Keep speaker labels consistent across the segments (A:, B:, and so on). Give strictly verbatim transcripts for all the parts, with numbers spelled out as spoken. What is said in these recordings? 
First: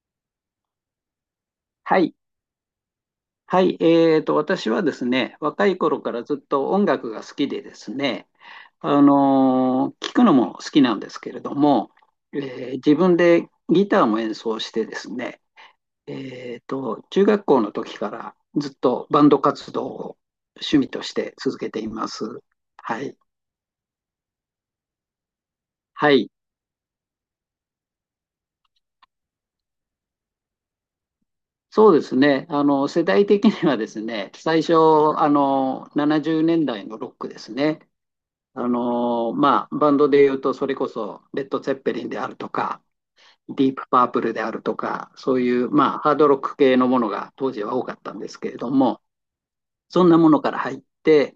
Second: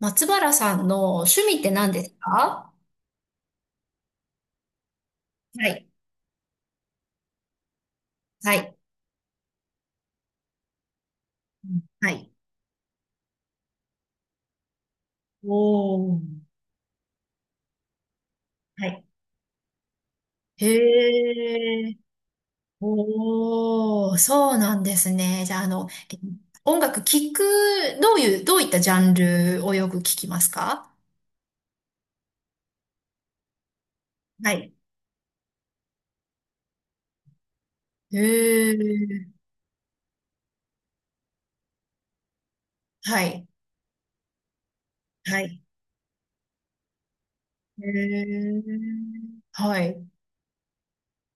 A: 松原さんの趣味って何
B: は
A: です
B: い。
A: か？
B: はい。えーと、私はですね、
A: は
B: 若い
A: い。
B: 頃からずっと音楽が好きでですね、
A: はい。
B: あのー聞くのも好きなんですけれど
A: うん、
B: も、
A: はい。
B: えー自分でギターも演奏してですね、
A: おー。
B: えーと、中学校の時からずっ
A: はい。
B: とバンド活動を趣味とし
A: へ
B: て続けてい
A: ー。
B: ます。はい。
A: おー、そうなんですね。じゃあ、あの、
B: は
A: え
B: い。
A: 音楽聴く、どういう、どういったジャンルをよく聴きますか？
B: そうですね。あの、世代的にはですね、
A: は
B: 最
A: い。
B: 初、あの、ななじゅうねんだいのロックですね。
A: へ
B: あ
A: ー、
B: のーまあ、バンドで言うと、それこそ、レッド・ツェッペリンであるとか、
A: はい。
B: ディープ・パープルであるとか、そ
A: は
B: うい
A: い。
B: う、まあ、ハードロック系のものが当時は
A: へ
B: 多かったんですけれども、
A: ー、はい。
B: そんなものから入って、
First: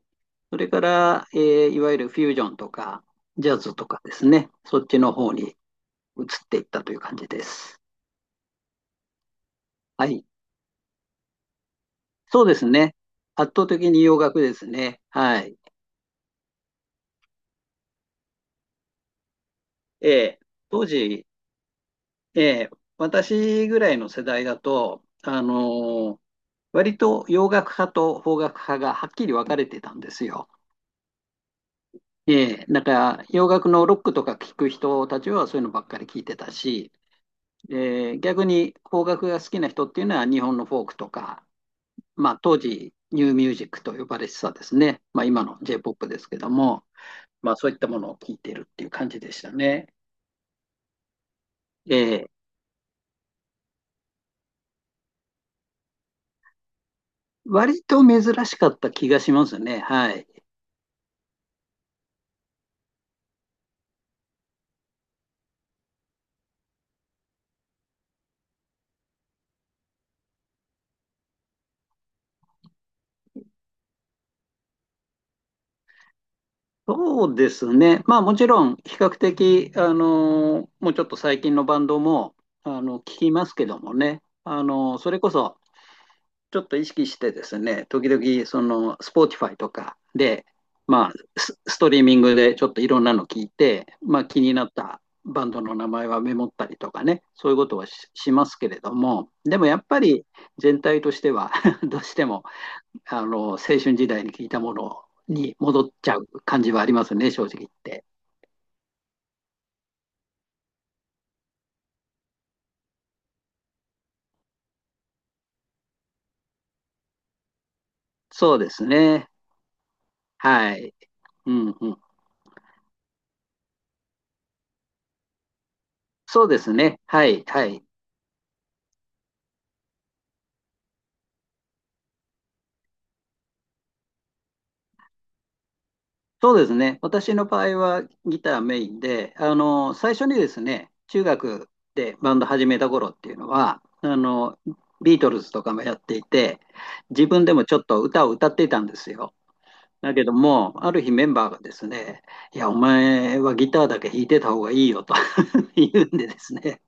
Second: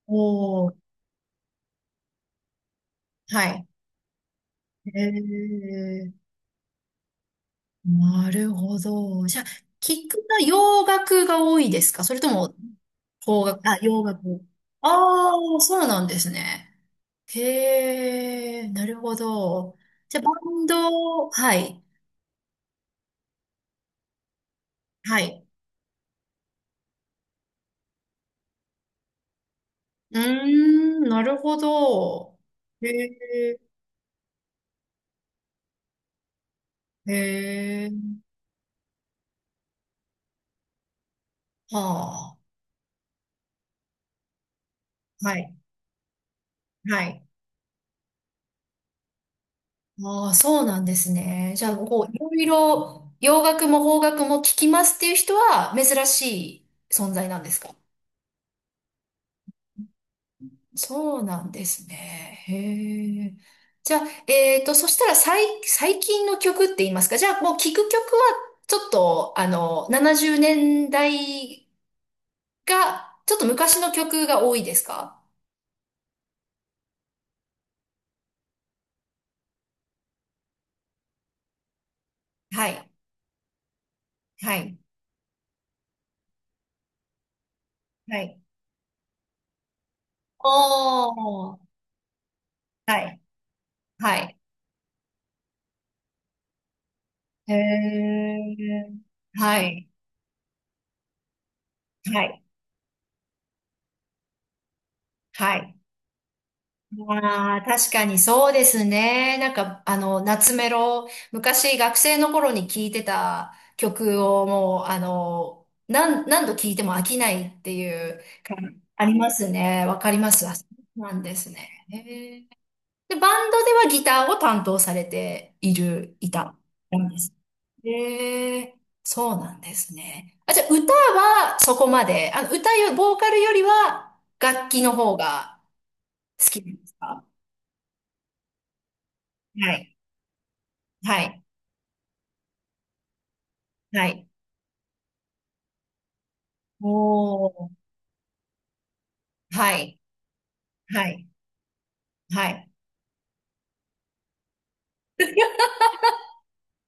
B: そ
A: お
B: れ
A: ー。
B: から、えーいわゆるフュージョンとか、
A: は
B: ジャ
A: い。
B: ズとかですね、そっち
A: へ
B: の方に移
A: ー、
B: っていったという感じです。
A: なるほど。じゃあ、
B: は
A: 聞く
B: い。
A: の洋楽が多いですか？それと
B: そう
A: も、
B: ですね。
A: 邦
B: 圧
A: 楽、
B: 倒
A: あ、
B: 的に
A: 洋
B: 洋楽
A: 楽。
B: ですね。
A: あ
B: はい。
A: あ、そうなんですね。へえ、なるほど。
B: え
A: じゃあ、バ
B: え、
A: ン
B: 当時、
A: ド、はい、
B: ええ、私ぐらいの世代だと、
A: は
B: あ
A: い。
B: の割と洋楽派と邦楽派がはっきり分かれてたんで
A: うー
B: すよ。
A: ん、なるほど。
B: えんだ
A: へ
B: から洋
A: え、
B: 楽のロックとか聴く人たちはそういうのばっかり聴いてたし、え
A: へえ、
B: ー逆に邦楽が好きな人っていうのは日本のフォークとか、
A: は
B: ま
A: あ、
B: あ、当時ニューミュージックと呼ばれてたですね、まあ、
A: は
B: 今
A: い、
B: の J-ポップ ですけども、
A: はい。
B: まあ、そういったものを聴いてるっていう感じでしたね。
A: ああ、そうなんですね。じゃあ、
B: え
A: こう、い
B: ー
A: ろいろ洋楽も邦楽も聞きますっていう人は珍しい存在なんですか？
B: 割と珍しかった気がしますね。はい。
A: そうなんですね。へえ。じゃあ、えっと、そしたら最、最近の曲って言いますか。じゃあ、もう聴く曲は、ちょっと、あの、ななじゅうねんだいが、ちょっと昔の曲が多いですか？
B: そうですね。まあもちろん比較的、あのもうちょっと最近のバンドも、
A: は
B: あ
A: い、
B: の、聞きますけどもね。
A: は
B: あ
A: い、
B: のそれこそちょっと意識してですね、時
A: はい、
B: 々その、Spotify とかで、
A: お
B: まあス、
A: ー。
B: ストリーミングでちょっとい
A: は
B: ろんな
A: い、
B: の聞いて、
A: は
B: まあ
A: い。
B: 気になったバンドの名前はメモったりとかね、そう
A: へ
B: いうことはし、しますけれ
A: え、
B: ども、で
A: は
B: もやっ
A: い、
B: ぱり全体としては どうし
A: は
B: て
A: い、
B: もあの、青春時代に聞いたもの
A: は
B: に
A: い。
B: 戻っちゃう感じはありますね、正
A: あ
B: 直
A: あ、
B: 言っ
A: 確か
B: て。
A: にそうですね。なんか、あの、夏メロ、昔学生の頃に聴いてた曲をもう、あの、何、何度聴いても飽きないっていう
B: そうで
A: 感
B: す
A: あり
B: ね。
A: ますね。わかります。あ、そ
B: はい。
A: うなんです
B: うん
A: ね。
B: うん。
A: へえ。で、バンドではギターを担当されている、い
B: そう
A: た
B: です
A: な
B: ね。
A: んで
B: は
A: す
B: い、はい。
A: ね。へえ、そうなんですね。あ、じゃあ歌はそこまで、あの、歌よ、ボーカルよりは楽器の方が好
B: そう
A: き
B: で
A: な
B: す
A: んです
B: ね。
A: か？
B: 私の場合はギターメインで、あ
A: は
B: の、
A: い。
B: 最初にですね、
A: は
B: 中
A: い。
B: 学でバンド始めた頃っていうのは、
A: は
B: あ
A: い。
B: の、ビートルズとかもやっていて、自分
A: お
B: でもちょっ
A: ー。
B: と歌を歌っていたんですよ。
A: はい。
B: だけども、ある
A: は
B: 日メ
A: い。
B: ンバーがですね、
A: は
B: いや、
A: い。
B: お前はギターだけ弾いてた方がいいよと 言うんでですね、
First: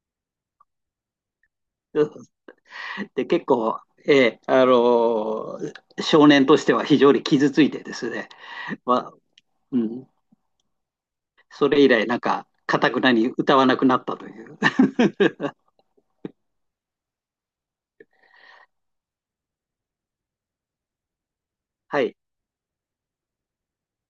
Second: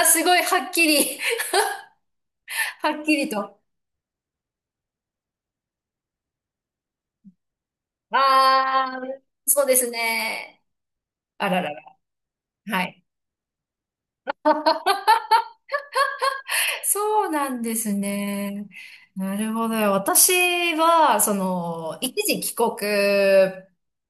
A: ああ、すごい、はっきり、はっき
B: で
A: り
B: 結
A: と。
B: 構、えーあのー少年としては非常に傷ついてです
A: あ
B: ね、
A: あ、
B: まあ、
A: そうで
B: う
A: す
B: ん、
A: ね。あら
B: そ
A: ら
B: れ以
A: ら。
B: 来、なんか、か
A: は
B: たく
A: い。
B: なに歌わなくなったという。
A: そうなんですね。なるほど。私は、その、
B: は
A: 一
B: い、
A: 時帰国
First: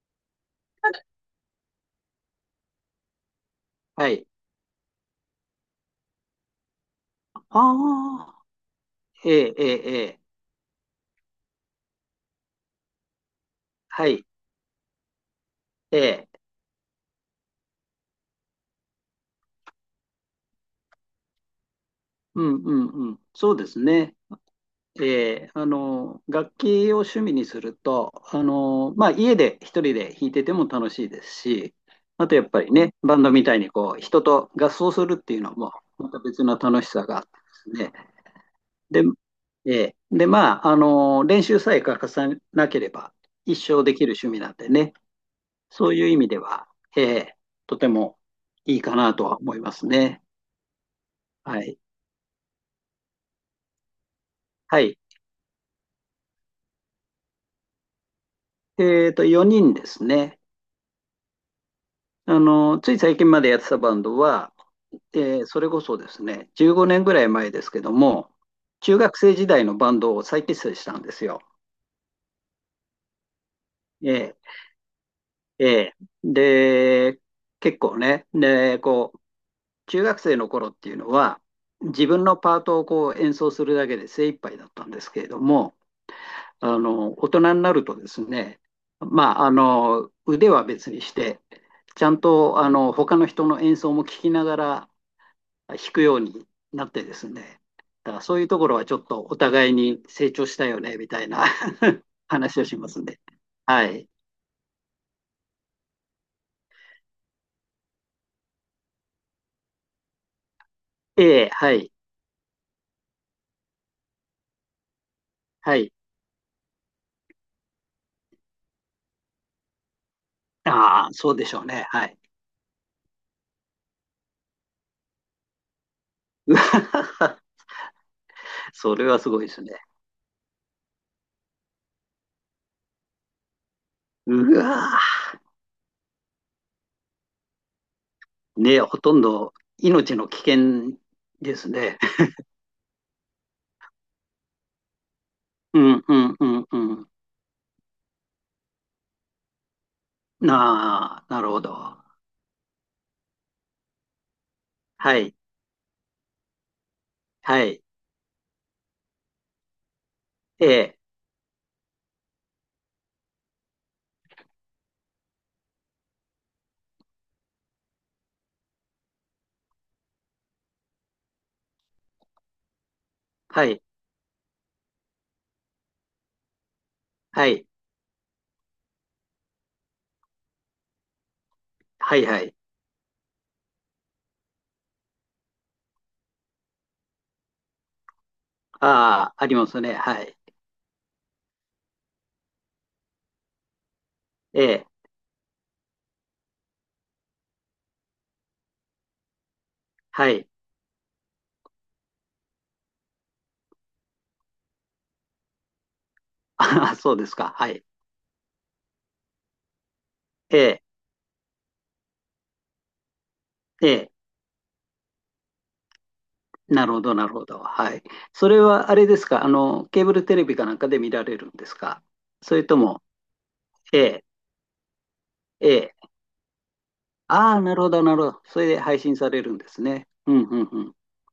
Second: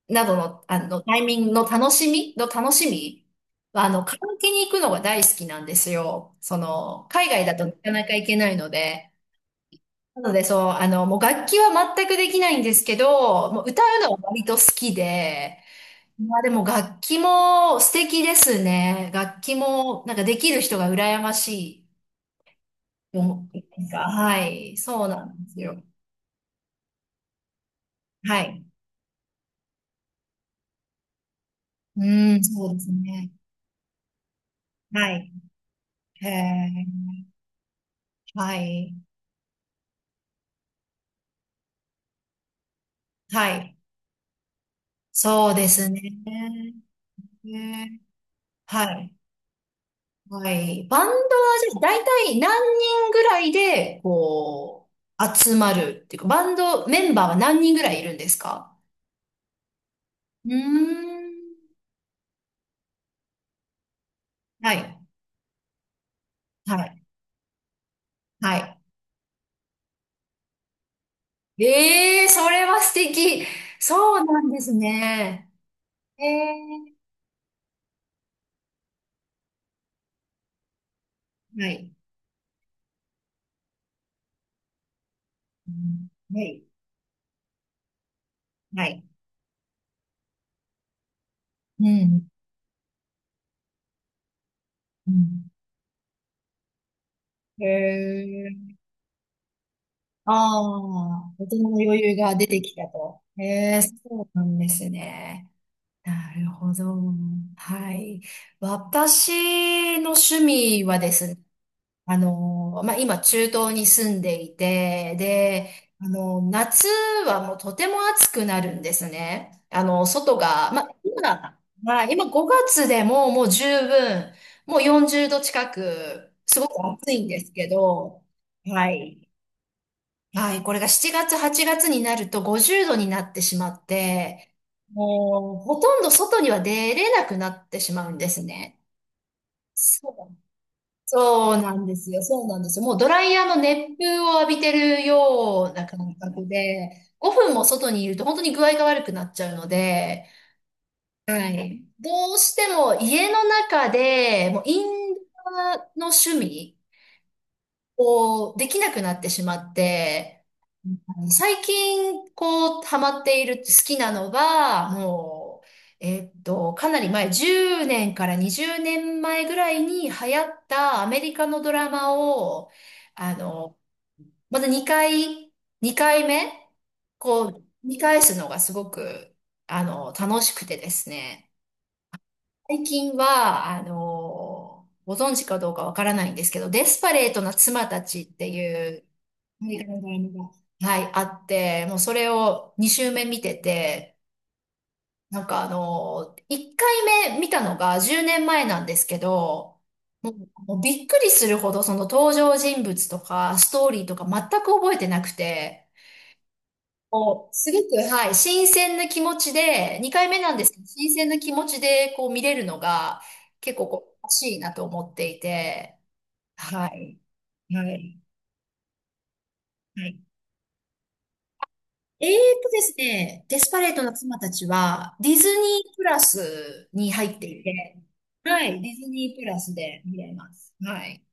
A: などの、あの、タイミングの楽しみの楽しみは、あの、
B: は
A: カラ
B: い。
A: オケに行くのが大好きなんですよ。その、海外だとなかなか行
B: あ
A: け
B: あ、
A: ないので。
B: ええええええ、
A: なので、そう、あの、もう楽器は全くできないんですけど、もう歌う
B: は
A: のは
B: い、
A: 割と好きで、
B: ええ、
A: まあでも楽器も素敵ですね。楽器もなんかできる人が羨ましい
B: うんうんう
A: と
B: ん、
A: 思っ
B: そう
A: て
B: です
A: ますか。
B: ね。
A: はい、そうなんで
B: で、
A: す
B: あ
A: よ。
B: の、楽器を趣味にすると、あ
A: はい。
B: の、まあ、家で一人で弾いてても楽しいですし、
A: う
B: あとや
A: ん、
B: っぱ
A: そ
B: り
A: うです
B: ね、バン
A: ね。
B: ドみたいにこう、人と合奏す
A: は
B: るっ
A: い。
B: ていうのも、また
A: へ
B: 別の楽
A: え、
B: しさがあってですね。
A: はい。
B: で、えーで、まあ、あの、練習さえ欠かさなければ、
A: は
B: 一
A: い。
B: 生できる趣味なんでね、
A: そうです
B: そういう
A: ね。
B: 意味では、えー
A: へ
B: とて
A: え、
B: もいい
A: は
B: かな
A: い。
B: とは思いますね。
A: はい。バンドは
B: はい。
A: じゃあ大体何人ぐらいで、
B: は
A: こ
B: い。
A: う、集まるっていうか、バンドメンバーは何人ぐらいいるんですか？
B: えっと、よにんですね。
A: うーん。
B: あの、つい最近までやってたバンドは、
A: はい。
B: えーそれこそですね、15
A: はい。
B: 年ぐらい前ですけども、
A: は
B: 中学生時代のバンドを再結成したんですよ。
A: い。ええー、それは素敵。
B: え
A: そう
B: え、
A: なんですね。
B: ええ。
A: ええ
B: で、結構ね、で、こう、中学生の頃っていうのは、
A: ー。はい。
B: 自分のパートをこう演奏するだけで精一杯だったんですけれど
A: う
B: も、
A: ん、はい。
B: あの、大人になるとですね、
A: はい。
B: まあ、あの、腕は別にして、
A: う
B: ちゃん
A: ん。
B: と、あの、他の人の演奏も聞きながら、
A: うん。
B: 引くようになってですね、
A: へ
B: だからそういうとこ
A: え。
B: ろはちょっとお互いに成
A: あ
B: 長したよねみたい
A: あ、
B: な
A: 大人の余裕 が出
B: 話
A: て
B: を
A: き
B: し
A: た
B: ますね。
A: と。へえ、
B: は
A: そ
B: い。
A: うなんですね。なるほど。はい。私の趣味はですね、
B: ええ、はい、
A: あの、まあ、今中東に住んでいて、で、
B: はい。
A: あの、夏はもうとても暑くなるんですね。あの、外が、まあ、
B: ああ、そうでし
A: 今、
B: ょうね。
A: まあ、
B: はい。
A: 今ごがつでももう十分、もうよんじゅうど近く、
B: うわ
A: すごく暑いん
B: ー、
A: ですけど、は
B: それは
A: い。
B: すごいですね。
A: はい、これがしちがつ、はちがつになるとごじゅうどになってしまって、
B: うわ
A: もうほとんど外には出れなくなってしまうんです
B: ー
A: ね。
B: ね、ほとんど
A: そ
B: 命の
A: う
B: 危険
A: そ
B: で
A: う
B: す
A: なんで
B: ね。
A: すよ。そうなんですよ。もうドライヤーの熱風を浴びてるよう
B: う
A: な
B: ん
A: 感
B: うん
A: 覚
B: うんう
A: で、
B: ん。
A: ごふんも外にいると本当に具合が悪くなっちゃうので、
B: なあ、
A: は
B: なるほ
A: い。
B: ど。
A: どうしても家の中で、もうイ
B: は
A: ンド
B: い、
A: アの趣味
B: はい、
A: をできなくなってしまって、
B: ええ、
A: 最近、こう、ハマっている、好きなのが、もう、えっと、かなり前、じゅうねんからにじゅうねんまえぐらいに流行ったアメリカのドラマを、あ
B: は
A: の、
B: い、
A: また2回、にかいめ、こ
B: は
A: う、
B: い、
A: 見返すのがすごく、あの、楽しくてですね。
B: はい、はい。
A: 最近は、あの、ご存知かどうかわからないんですけど、デスパレートな妻たちっていう
B: ああ、あり
A: ア
B: ま
A: メ
B: す
A: リカ
B: ね。
A: のドラ
B: はい、
A: マが、はい、あって、もうそれをに週目見てて、
B: ええ、
A: なんかあの、いっかいめ見たのがじゅうねんまえなんですけど、も
B: は
A: う、
B: い。
A: もうびっくりするほどその登場人物とかストーリーとか全く覚えてなくて、
B: ああ、そうです
A: こ
B: か。
A: う、
B: は
A: すご
B: い。
A: く、はい、新鮮な気持ちで、にかいめなん
B: え
A: ですけ
B: え、
A: ど、新鮮な気持ちでこう見れるのが結構
B: え
A: こ
B: え。
A: う、欲しいなと思っていて、
B: な
A: は
B: るほど、
A: い、
B: なるほど。
A: は
B: はい。
A: い、
B: それは、あれですか。あの、ケー
A: は
B: ブ
A: い。
B: ルテレビかなんかで見られるんですか。
A: えー
B: それ
A: と
B: と
A: です
B: も、
A: ね、デスパレー
B: え
A: トの
B: え、
A: 妻たちは、ディズニ
B: え
A: ープ
B: え。
A: ラスに入って
B: ああ、
A: い
B: なるほ
A: て、
B: ど、なるほど。そ
A: は
B: れで
A: い、ディ
B: 配
A: ズ
B: 信さ
A: ニー
B: れ
A: プ
B: る
A: ラ
B: んで
A: ス
B: す
A: で
B: ね。
A: 見れ
B: うん、
A: ま
B: うん、
A: す。
B: うん。
A: はい。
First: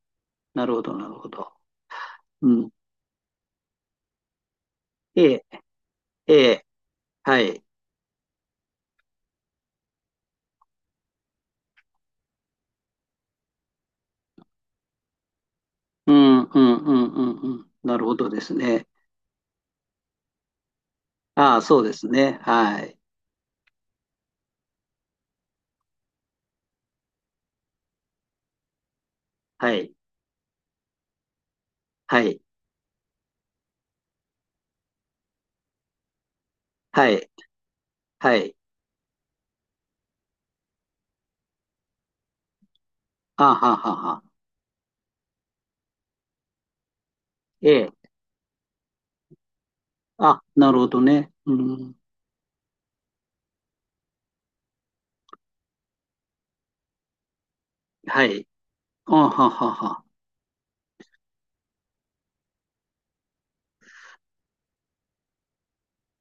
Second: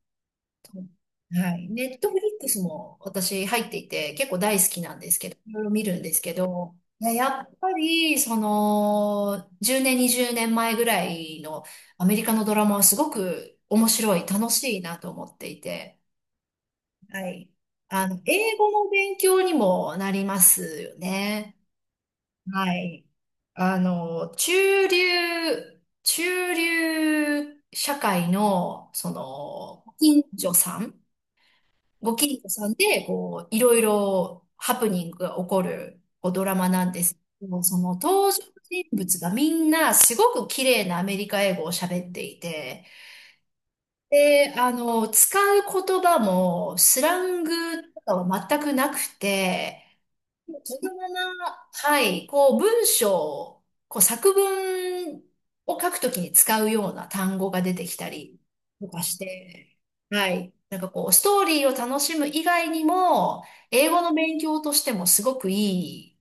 B: な
A: と、
B: るほど、なるほ
A: は
B: ど。
A: い。ネットフリック
B: う
A: ス
B: ん。
A: も私入っていて、結構大好きなんです
B: え
A: けど、
B: え、
A: いろいろ見るんですけ
B: ええ。
A: ど、いや
B: は
A: やっ
B: い。
A: ぱり、その、じゅうねん、にじゅうねんまえぐらいのアメリカのドラマはすごく面白い、楽しいなと思っていて、
B: うん、うん、うん、う
A: は
B: ん、
A: い。
B: うん。なる
A: あ
B: ほ
A: の、
B: どです
A: 英語
B: ね。
A: の勉強にもなりますよね。
B: ああ、そうですね。
A: は
B: はい。
A: い。あの、中流、中流社会の、そ
B: は
A: の、ご
B: い。
A: 近所さん、ご
B: は
A: 近
B: い。
A: 所さんで、こう、いろいろハプニングが起こる、こう、ドラマなんで
B: は
A: す
B: い。
A: けど、その登
B: は
A: 場
B: い。
A: 人物がみんなすごく綺麗なアメリカ英語を喋っていて、
B: ああ、はあはあはあ。
A: で、あの、使う言葉もスラング
B: え
A: と
B: え。
A: かは全くなくて、
B: あ、な
A: 自
B: るほど
A: 分
B: ね。う
A: な、
B: ん。
A: はい、こう文章、こう作文を書くときに使うような単語が出てきた
B: は
A: り
B: い。
A: とか
B: あ
A: し
B: はは
A: て、
B: は。
A: はい、なんかこうストーリーを楽しむ以外にも、英語の勉強としてもすごくいい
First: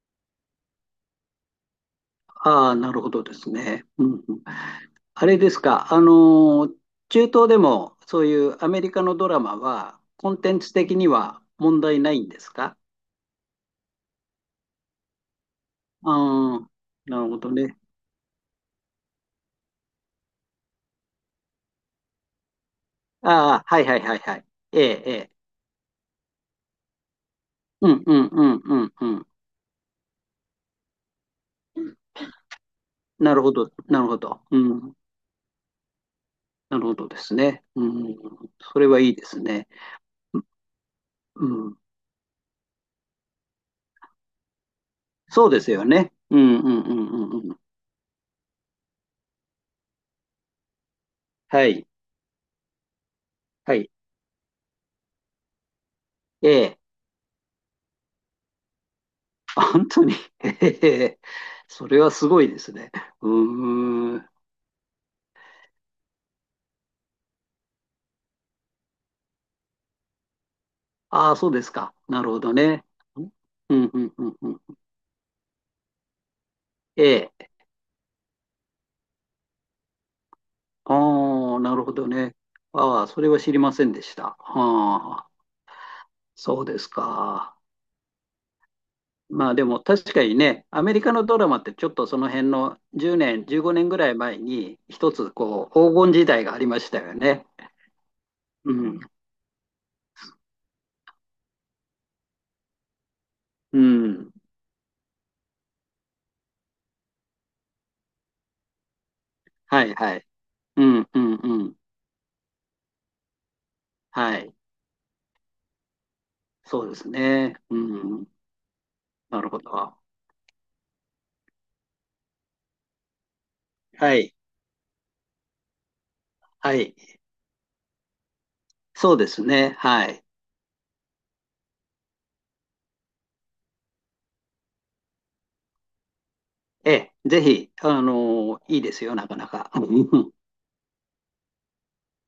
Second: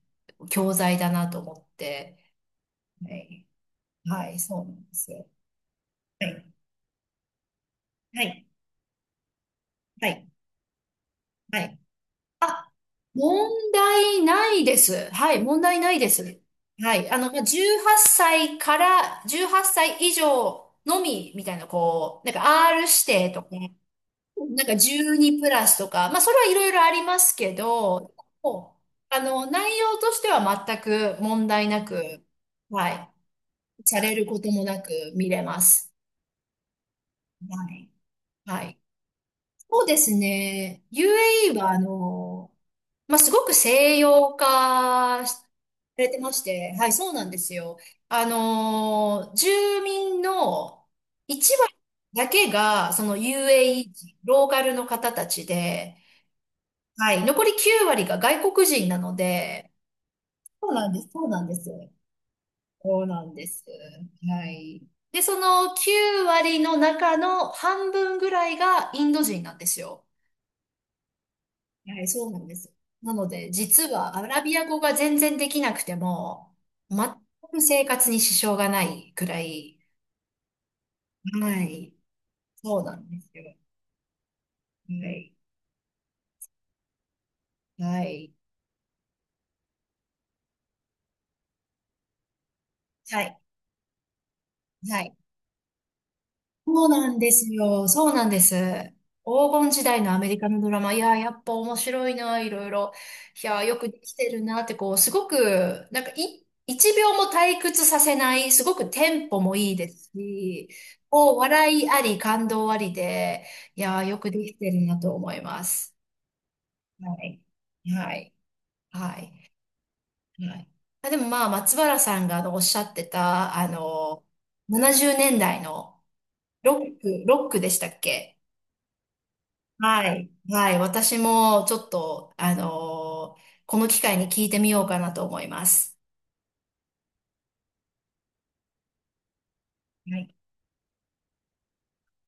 A: 教材だなと思って、
B: ああ、なるほ
A: は
B: どで
A: い、
B: すね。うん
A: は
B: う
A: い、
B: ん、
A: そうなんです
B: あ
A: よ。
B: れですか、あ
A: はい、
B: のー、中東でも
A: は
B: そうい
A: い、
B: うアメリカのドラマは、
A: はい、
B: コンテンツ的には
A: はい。
B: 問題ないんですか？
A: 問題ないです。はい、問題ないです。
B: ああ、
A: はい。あ
B: なる
A: の、
B: ほ
A: まあ、
B: どね。
A: じゅうはっさいからじゅうはっさい以上のみみたいな、こう、なんか R 指定とか、
B: ああ、はいはいはいはい。
A: なんか
B: ええ、ええ。
A: じゅうにプラスとか、まあ、それはいろいろありますけ
B: うん
A: ど、
B: うんうんう
A: も
B: んう
A: う、あ
B: ん。
A: の、内容としては全く問題なく、はい。
B: なるほど、な
A: さ
B: る
A: れ
B: ほ
A: るこ
B: ど。
A: と
B: う
A: もなく
B: ん、
A: 見れます。
B: なるほどですね。
A: は
B: う
A: い。
B: ん、
A: は
B: そ
A: い。
B: れはいいですね。
A: そうですね。
B: う
A: ユーエーイー は、
B: ん、
A: あの、まあ、すごく西洋化しさ
B: そうですよ
A: れ
B: ね。
A: てま
B: う
A: し
B: んうん
A: て、
B: うん
A: はい、そうなん
B: う
A: で
B: んう
A: す
B: ん。
A: よ。あのー住民のいち
B: は
A: 割
B: い、
A: だけが、その
B: はい。
A: ユーエーイー 人、ローカルの方たちで、
B: ええ。
A: はい、残りきゅう割が外国人なので、
B: 本当に、へ
A: そうな
B: へ
A: んです、
B: へ、
A: そうなんです。
B: それはすごいですね。
A: そうな
B: う
A: んです。
B: ーん。
A: はい。で、そのきゅう割の中の半分ぐらいがインド人なんですよ。
B: ああ、そうですか。
A: はい、
B: な
A: そ
B: る
A: うな
B: ほ
A: ん
B: ど
A: です。
B: ね。
A: なので、
B: う
A: 実
B: ん、うん、
A: はア
B: うん、
A: ラ
B: う
A: ビ
B: ん。
A: ア語が全然できなくても、全
B: え
A: く
B: え。
A: 生活に支障がないくらい、
B: ああ、
A: は
B: なる
A: い、
B: ほどね。
A: そうな
B: あ
A: ん
B: あ、
A: で
B: そ
A: す
B: れは
A: よ。
B: 知りませんでした。
A: は
B: ああ、
A: い、
B: そうですか。
A: はい、
B: まあでも確かにね、アメリカのドラマってちょっとその辺の10
A: はい、
B: 年、じゅうごねんぐらい前に
A: は
B: 一
A: い。
B: つこう黄金時代がありま
A: そう
B: した
A: な
B: よ
A: んで
B: ね。
A: すよ。そうなんです。
B: うん、
A: 黄金時代のアメリカのドラマ。いやー、やっぱ面白いな、いろいろ。いやー、よ
B: う
A: くできて
B: ん。
A: るなって、こう、すごく、なんかい、いちびょうも退屈させない、すごくテンポもいい
B: は
A: で
B: い
A: す
B: はい。
A: し、
B: うん、う
A: こ
B: ん、
A: う、
B: う
A: 笑
B: ん。
A: いあり、感動ありで、いやー、よく
B: は
A: で
B: い。
A: きてるなと思います。
B: そうです
A: はい。
B: ね。
A: は
B: うん。
A: い。は
B: なる
A: い。
B: ほど。
A: はい。あ、でもまあ、松原さんがあのおっしゃってた、あ
B: は
A: の、
B: い。
A: ななじゅうねんだいの
B: は
A: ロ
B: い。
A: ック、ロックでしたっけ？
B: そうですね。
A: は
B: はい。
A: い。はい。私もちょっと、あのーこの機会に聞いてみようかなと思います。
B: ええ、ぜひ、あの、いいですよ、なかなか。
A: は い